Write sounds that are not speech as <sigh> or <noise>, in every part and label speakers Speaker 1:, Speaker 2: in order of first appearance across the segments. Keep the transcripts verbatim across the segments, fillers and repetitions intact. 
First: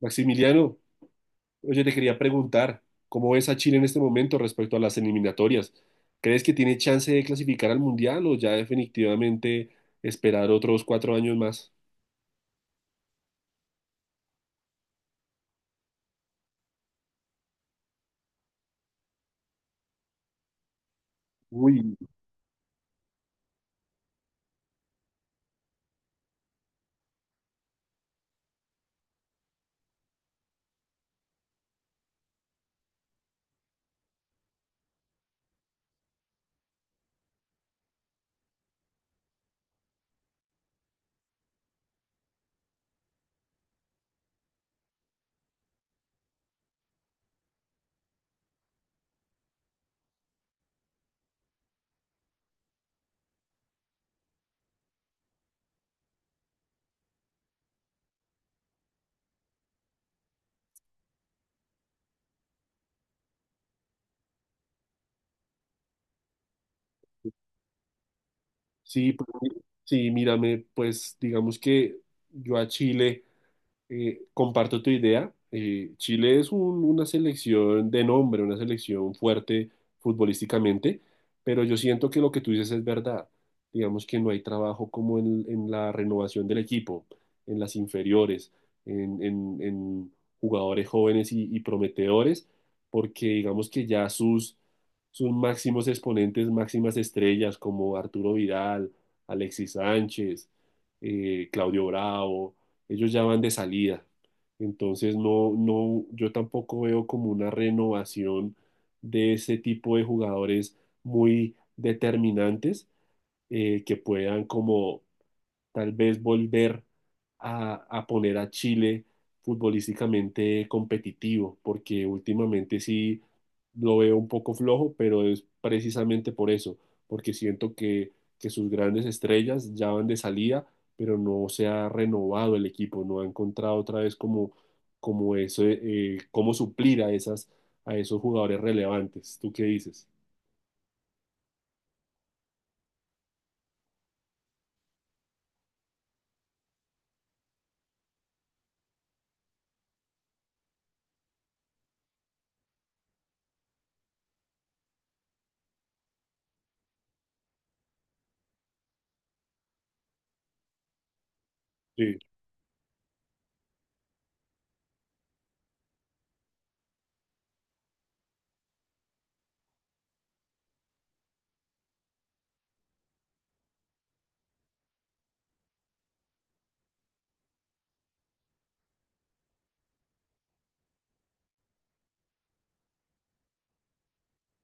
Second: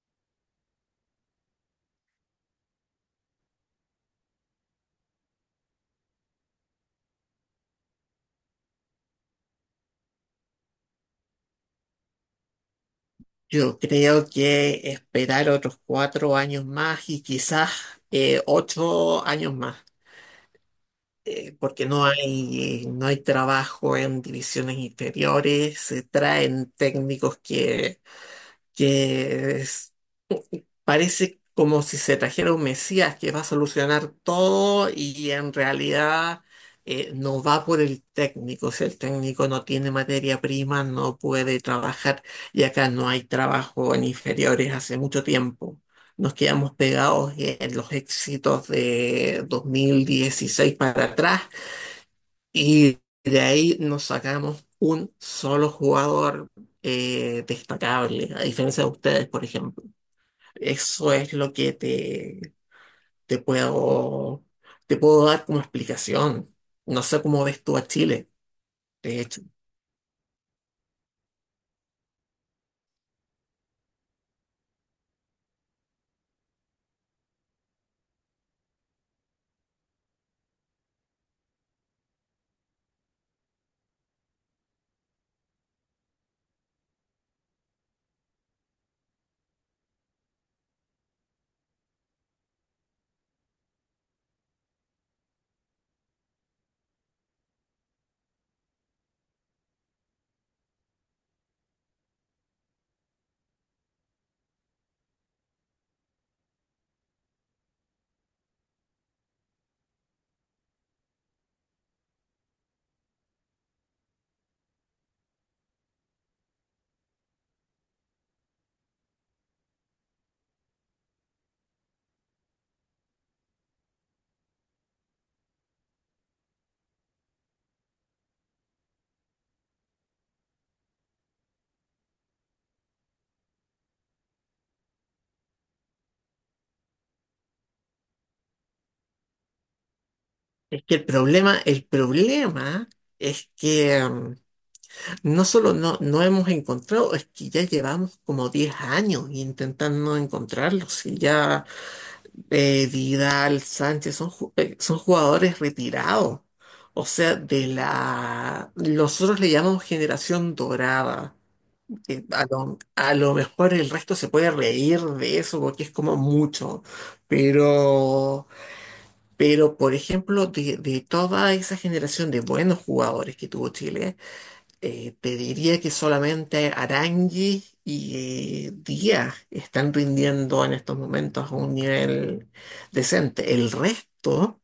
Speaker 1: Maximiliano, oye, te quería preguntar, ¿cómo ves a Chile en este momento respecto a las eliminatorias? ¿Crees que tiene chance de clasificar al Mundial o ya definitivamente esperar otros cuatro años más?
Speaker 2: Yo creo que esperar otros cuatro años más y quizás eh, ocho años más, eh, porque
Speaker 1: Uy,
Speaker 2: no hay, no hay trabajo en divisiones inferiores, se traen técnicos que, que parece como si se trajera un Mesías que va a solucionar todo y en realidad, eh, no va por el técnico. Si el técnico no tiene materia prima, no puede trabajar y acá no hay trabajo en inferiores hace mucho tiempo. Nos quedamos pegados en los éxitos de dos mil dieciséis para atrás y de ahí nos sacamos un solo jugador eh, destacable, a diferencia de ustedes, por ejemplo. Eso es lo que te, te puedo, te puedo dar como explicación. No sé cómo ves tú a Chile,
Speaker 1: sí,
Speaker 2: de
Speaker 1: pues,
Speaker 2: hecho.
Speaker 1: sí, mírame, pues digamos que yo a Chile... Eh, comparto tu idea. Eh, Chile es un- una selección de nombre, una selección fuerte futbolísticamente, pero yo siento que lo que tú dices es verdad. Digamos que no hay trabajo como en, en la renovación del equipo, en las inferiores, en, en- en jugadores jóvenes y, y prometedores, porque digamos que ya sus, sus máximos exponentes, máximas estrellas como Arturo Vidal, Alexis Sánchez, eh, Claudio Bravo ellos ya van de salida. Entonces no, no, yo tampoco veo como una renovación de ese tipo de jugadores muy determinantes, eh, que puedan como tal vez volver a, a poner a Chile futbolísticamente competitivo, porque últimamente sí lo veo un poco flojo, pero es precisamente por eso, porque siento que, que sus grandes estrellas ya van de salida, pero no se ha renovado el equipo, no ha encontrado otra vez como, como eso, eh, cómo suplir a esas, a esos jugadores relevantes. ¿Tú qué dices?
Speaker 2: Es que el problema, el problema es que mm, no solo no, no hemos encontrado, es que ya llevamos como diez años intentando encontrarlos. Y ya, eh, Vidal, Sánchez son, ju- eh, son jugadores retirados. O sea, de la... Nosotros le llamamos generación dorada. Sí, a lo, a lo mejor el resto se puede reír de eso porque es como mucho, pero, pero por ejemplo, de, de toda esa generación de buenos jugadores que tuvo Chile, eh, te diría que solamente Arangui y eh, Díaz están rindiendo en estos momentos a un nivel decente. El resto,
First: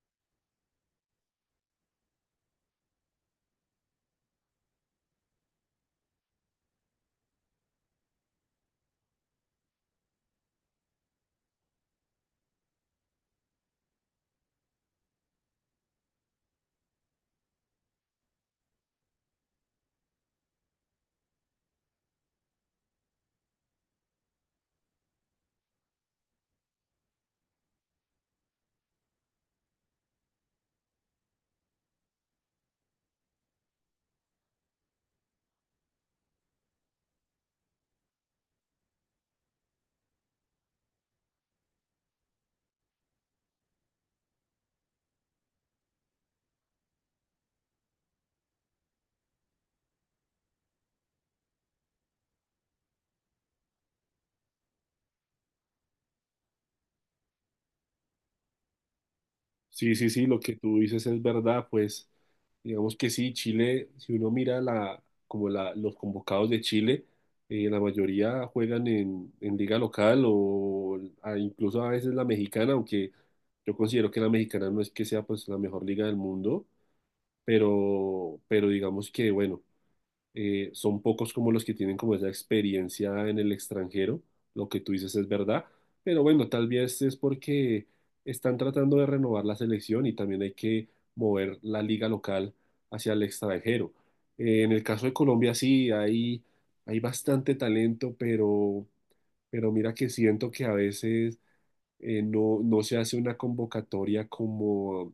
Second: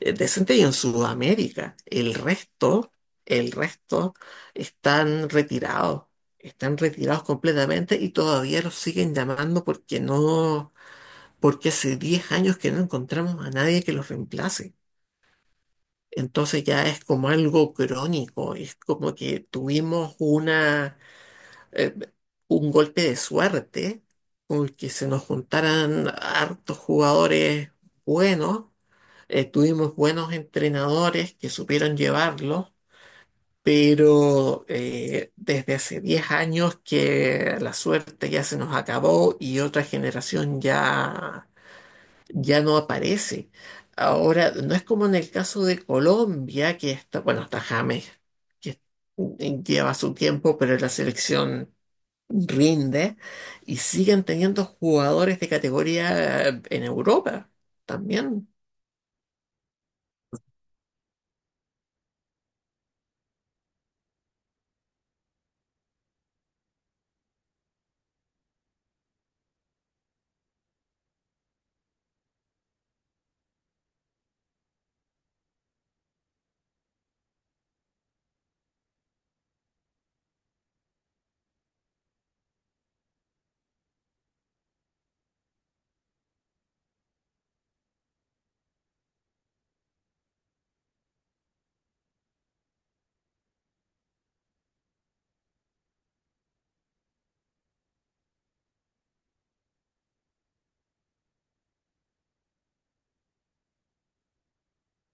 Speaker 2: eh, decente y en Sudamérica. El resto, el resto están retirados, están retirados completamente y todavía los siguen llamando porque no, porque hace diez años que no encontramos a nadie que los reemplace. Entonces ya es como algo crónico, es como que tuvimos una, eh, un golpe de suerte con que se nos juntaran hartos jugadores buenos. Eh, tuvimos buenos entrenadores que supieron llevarlo, pero eh, desde hace diez años que la suerte ya se nos acabó y otra generación ya, ya no aparece. Ahora, no es como en el caso de Colombia, que está, bueno, está James, que lleva su tiempo, pero la selección rinde y siguen teniendo jugadores de categoría, eh, en Europa también.
Speaker 1: Sí, sí, sí, lo que tú dices es verdad, pues digamos que sí, Chile, si uno mira la, como la, los convocados de Chile, eh, la mayoría juegan en, en liga local o a- incluso a veces la mexicana, aunque yo considero que la mexicana no es que sea pues la mejor liga del mundo, pero, pero digamos que bueno, eh, son pocos como los que tienen como esa experiencia en el extranjero. Lo que tú dices es verdad, pero bueno, tal vez es porque están tratando de renovar la selección y también hay que mover la liga local hacia el extranjero. Eh, en el caso de Colombia sí, hay, hay bastante talento, pero, pero mira que siento que a veces, eh, no, no se hace una convocatoria como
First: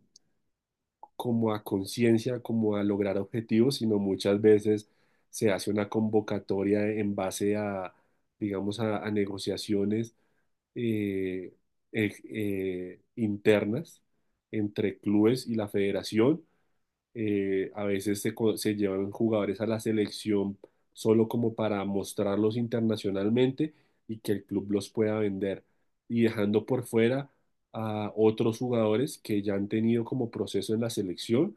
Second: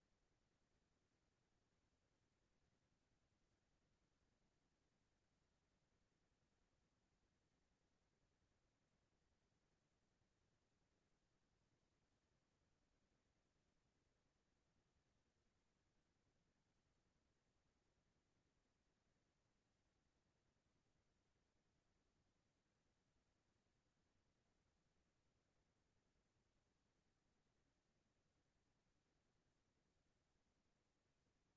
Speaker 1: como a conciencia, como a lograr objetivos, sino muchas veces se hace una convocatoria en base a, digamos, a, a negociaciones eh, eh, eh, internas entre clubes y la federación. Eh, a veces se, co- se llevan jugadores a la selección solo como para mostrarlos internacionalmente y que el club los pueda vender, y dejando por fuera a otros jugadores que ya han tenido como proceso en la selección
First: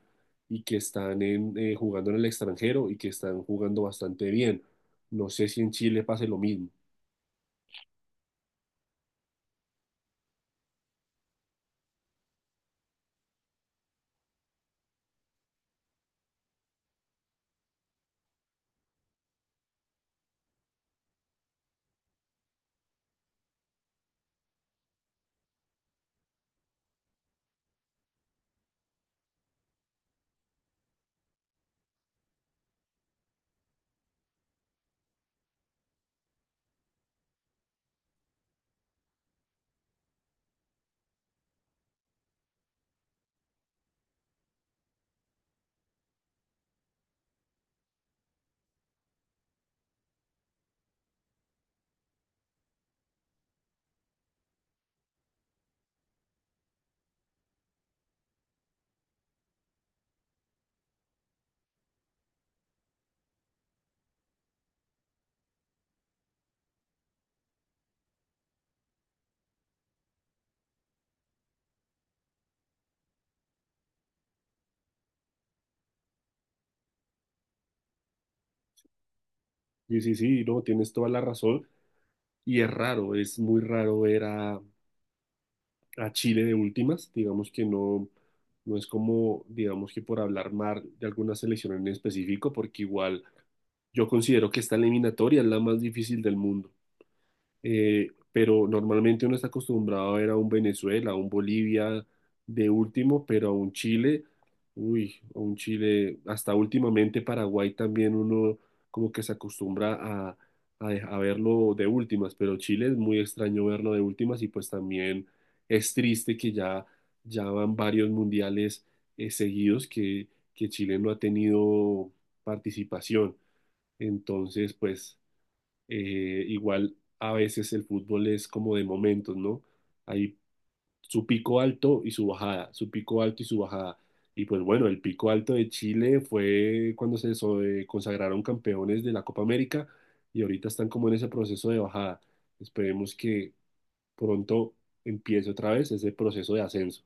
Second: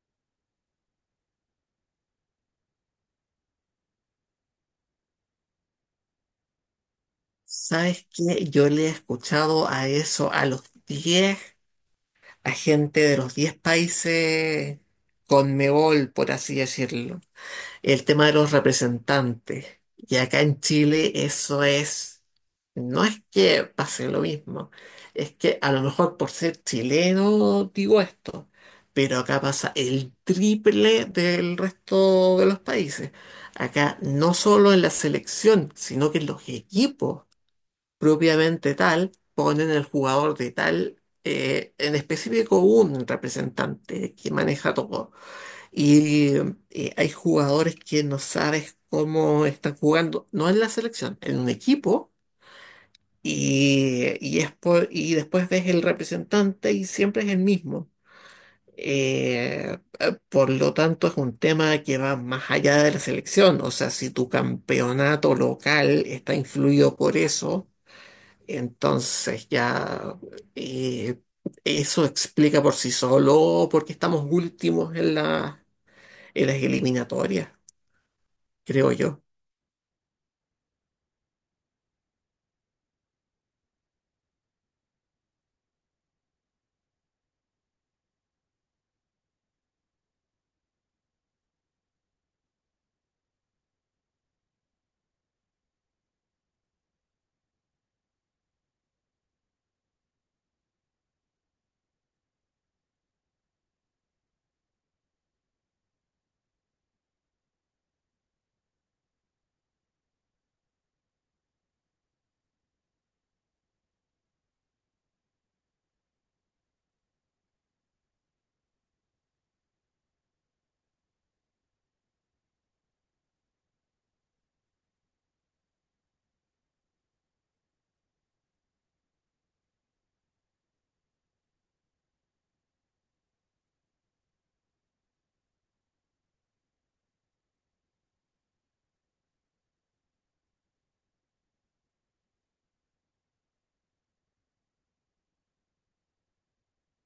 Speaker 1: y que están en, eh, jugando en el extranjero y que están jugando bastante bien. No sé si en Chile pase lo mismo.
Speaker 2: ¿Sabes qué? Yo le he escuchado a eso a los diez a gente de los diez países Conmebol, por así decirlo. El tema de los representantes. Y acá en Chile eso es, no es que pase lo mismo, es que a lo mejor por ser chileno digo esto, pero acá pasa el triple del resto de los países. Acá no solo en la selección, sino que en los equipos propiamente tal, ponen el jugador de tal, eh, en específico un representante que maneja todo. Y, eh, hay jugadores que no sabes cómo están jugando, no en la selección, en un equipo, y, y, es por- y después ves el representante y siempre es el mismo. Eh, eh, por lo tanto, es un tema que va más allá de la selección. O sea, si tu campeonato local está influido por eso, entonces ya, eh, eso explica por sí solo por qué estamos últimos en la, en las eliminatorias, creo yo.
Speaker 1: Sí, sí, sí, no, tienes toda la razón. Y es raro, es muy raro ver a, a Chile de últimas, digamos que no, no es como, digamos que por hablar mal de alguna selección en específico, porque igual yo considero que esta eliminatoria es la más difícil del mundo. Eh, pero normalmente uno está acostumbrado a ver a un Venezuela, a un Bolivia de último, pero a un Chile, uy, a un Chile, hasta últimamente Paraguay también uno como que se acostumbra a, a, de- a verlo de últimas, pero Chile es muy extraño verlo de últimas y pues también es triste que ya, ya van varios mundiales, eh, seguidos que, que Chile no ha tenido participación. Entonces, pues... Eh, igual a veces el fútbol es como de momentos, ¿no? Hay su pico alto y su bajada, su pico alto y su bajada. Y pues bueno, el pico alto de Chile fue cuando se so- eh, consagraron campeones de la Copa América y ahorita están como en ese proceso de bajada. Esperemos que pronto empiece otra vez ese proceso de ascenso.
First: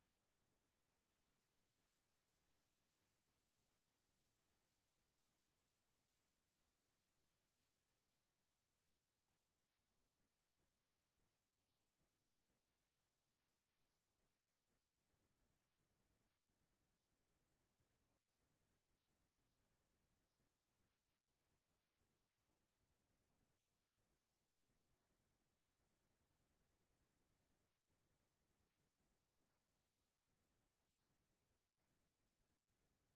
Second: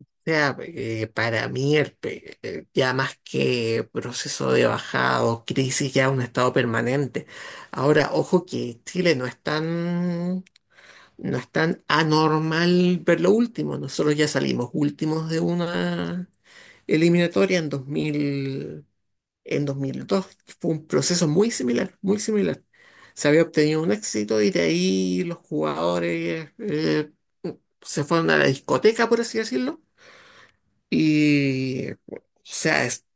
Speaker 2: O sea, eh, para mí el pe- eh, ya más que proceso de bajada o crisis, ya un estado permanente. Ahora, ojo que Chile no es tan, no es tan anormal ver lo último. Nosotros ya salimos últimos de una eliminatoria en dos mil en dos mil dos. Fue un proceso muy similar, muy similar. Se había obtenido un éxito y de ahí los jugadores, eh, mm, se fueron a la discoteca, por así decirlo, y, o sea, es-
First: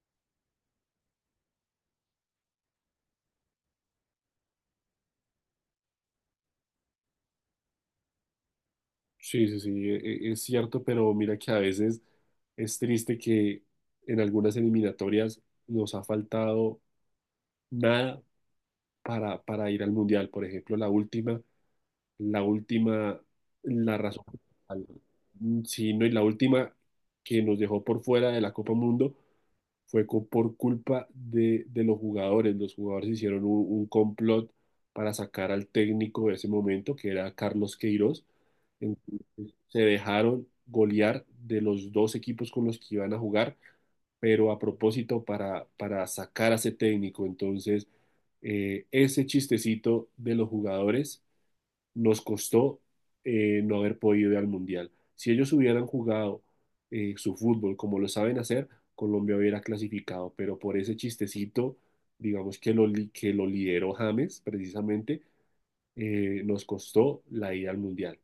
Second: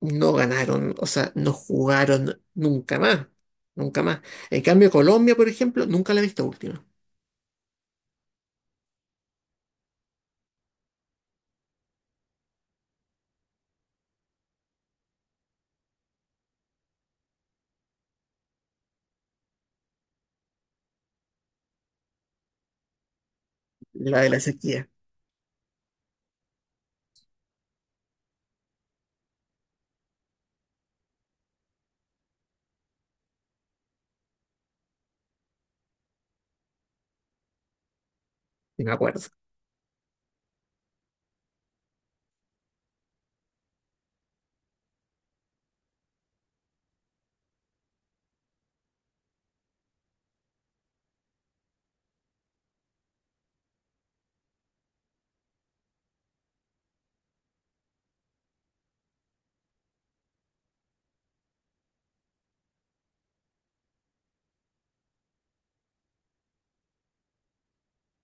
Speaker 2: no ganaron, o sea, no jugaron nunca más, nunca más. En cambio, Colombia, por ejemplo, nunca la he visto última,
Speaker 1: Sí, sí, sí, e- e- es cierto, pero mira que a veces es triste que en algunas eliminatorias nos ha faltado nada para, para ir al mundial. Por ejemplo, la última, la última, la
Speaker 2: la
Speaker 1: razón,
Speaker 2: de la
Speaker 1: al-
Speaker 2: sequía,
Speaker 1: sí, no, y la última que nos dejó por fuera de la Copa Mundo fue co- por culpa de, de los jugadores. Los jugadores hicieron un, un complot para sacar al técnico de ese momento, que era Carlos Queiroz.
Speaker 2: sí me acuerdo.
Speaker 1: Se dejaron golear de los dos equipos con los que iban a jugar, pero a propósito para, para sacar a ese técnico. Entonces, eh, ese chistecito de los jugadores nos costó, eh, no haber podido ir al Mundial. Si ellos hubieran jugado eh, su fútbol como lo saben hacer, Colombia hubiera clasificado, pero por ese chistecito, digamos que lo, li- que lo lideró James precisamente, eh, nos costó la ida al Mundial.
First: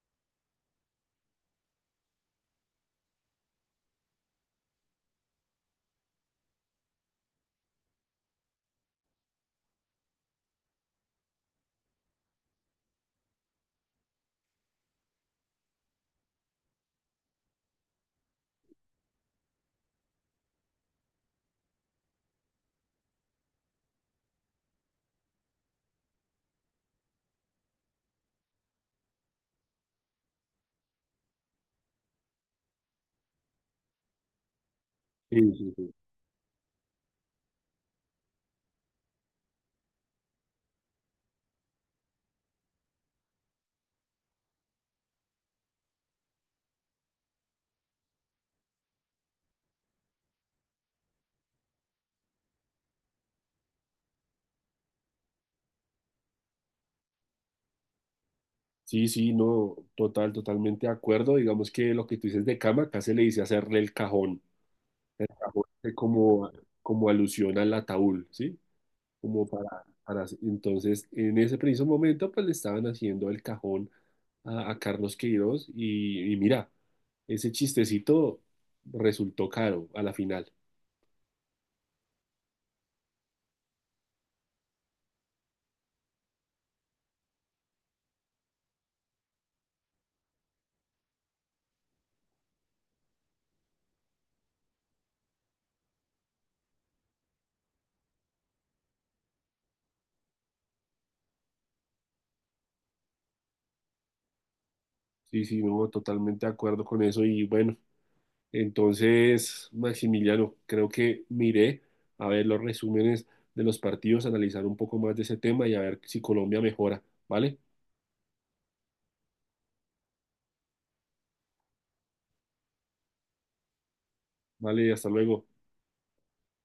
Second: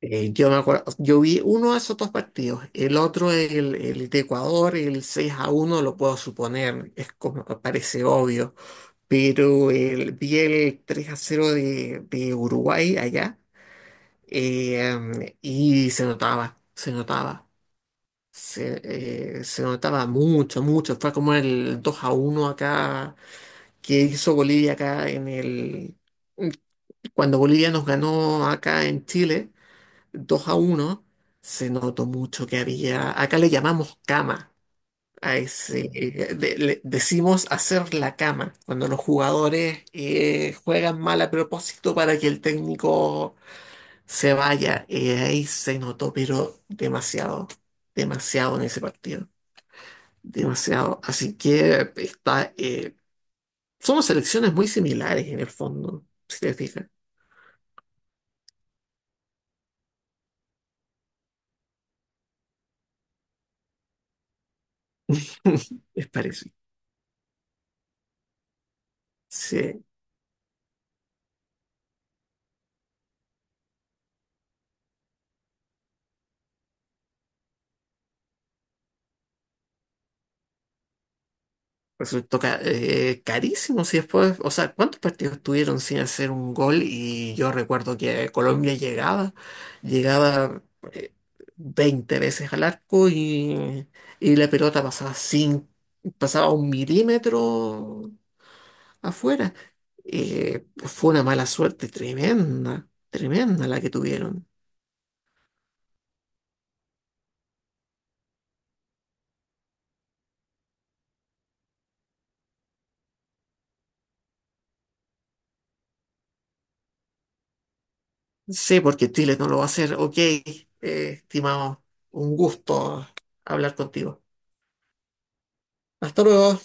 Speaker 2: Eh, yo me acuerdo, yo vi uno de esos dos partidos, el otro, el, el de Ecuador, el seis a uno lo puedo suponer, es como, parece obvio, pero el, vi el tres a cero de, de Uruguay allá. Eh, y se notaba, se notaba, se, eh, se notaba mucho, mucho, fue como el dos a uno acá que hizo Bolivia acá en el, cuando Bolivia nos ganó acá en Chile dos a uno. Se notó mucho que había, acá le llamamos cama, a
Speaker 1: Sí, sí,
Speaker 2: ese,
Speaker 1: sí.
Speaker 2: eh, de- le- decimos hacer la cama, cuando los jugadores, eh, juegan mal a propósito para que el técnico se vaya. Eh, ahí se notó, pero demasiado, demasiado en ese partido, demasiado. Así que está, eh, somos selecciones muy similares en el fondo, si te fijas.
Speaker 1: Sí, sí, no, total, totalmente de acuerdo. Digamos que lo que tú dices de cama, acá se le dice hacerle el cajón. El cajón
Speaker 2: <laughs>
Speaker 1: hace
Speaker 2: Es
Speaker 1: como,
Speaker 2: parecido.
Speaker 1: como alusión al ataúd, ¿sí? Como para,
Speaker 2: Sí.
Speaker 1: para... Entonces, en ese preciso momento, pues le estaban haciendo el cajón a, a Carlos Queiroz y, y mira, ese chistecito resultó caro a la final.
Speaker 2: Resultó ca- eh, carísimo. Si después, o sea, ¿cuántos partidos tuvieron sin hacer un gol? Y yo recuerdo que Colombia llegaba, llegaba, eh, veinte veces al arco y, y la pelota pasaba sin, pasaba un milímetro afuera. Eh, fue una mala suerte tremenda, tremenda la que tuvieron.
Speaker 1: Sí, sí, no, totalmente de acuerdo con eso. Y bueno, entonces, Maximiliano, creo que miré a ver los resúmenes de los partidos, analizar un poco más de ese tema y a ver si Colombia mejora. ¿Vale?
Speaker 2: Sí, porque Chile no lo va a hacer. Ok, eh, estimado, un gusto hablar contigo.
Speaker 1: Vale, hasta luego.
Speaker 2: Hasta luego.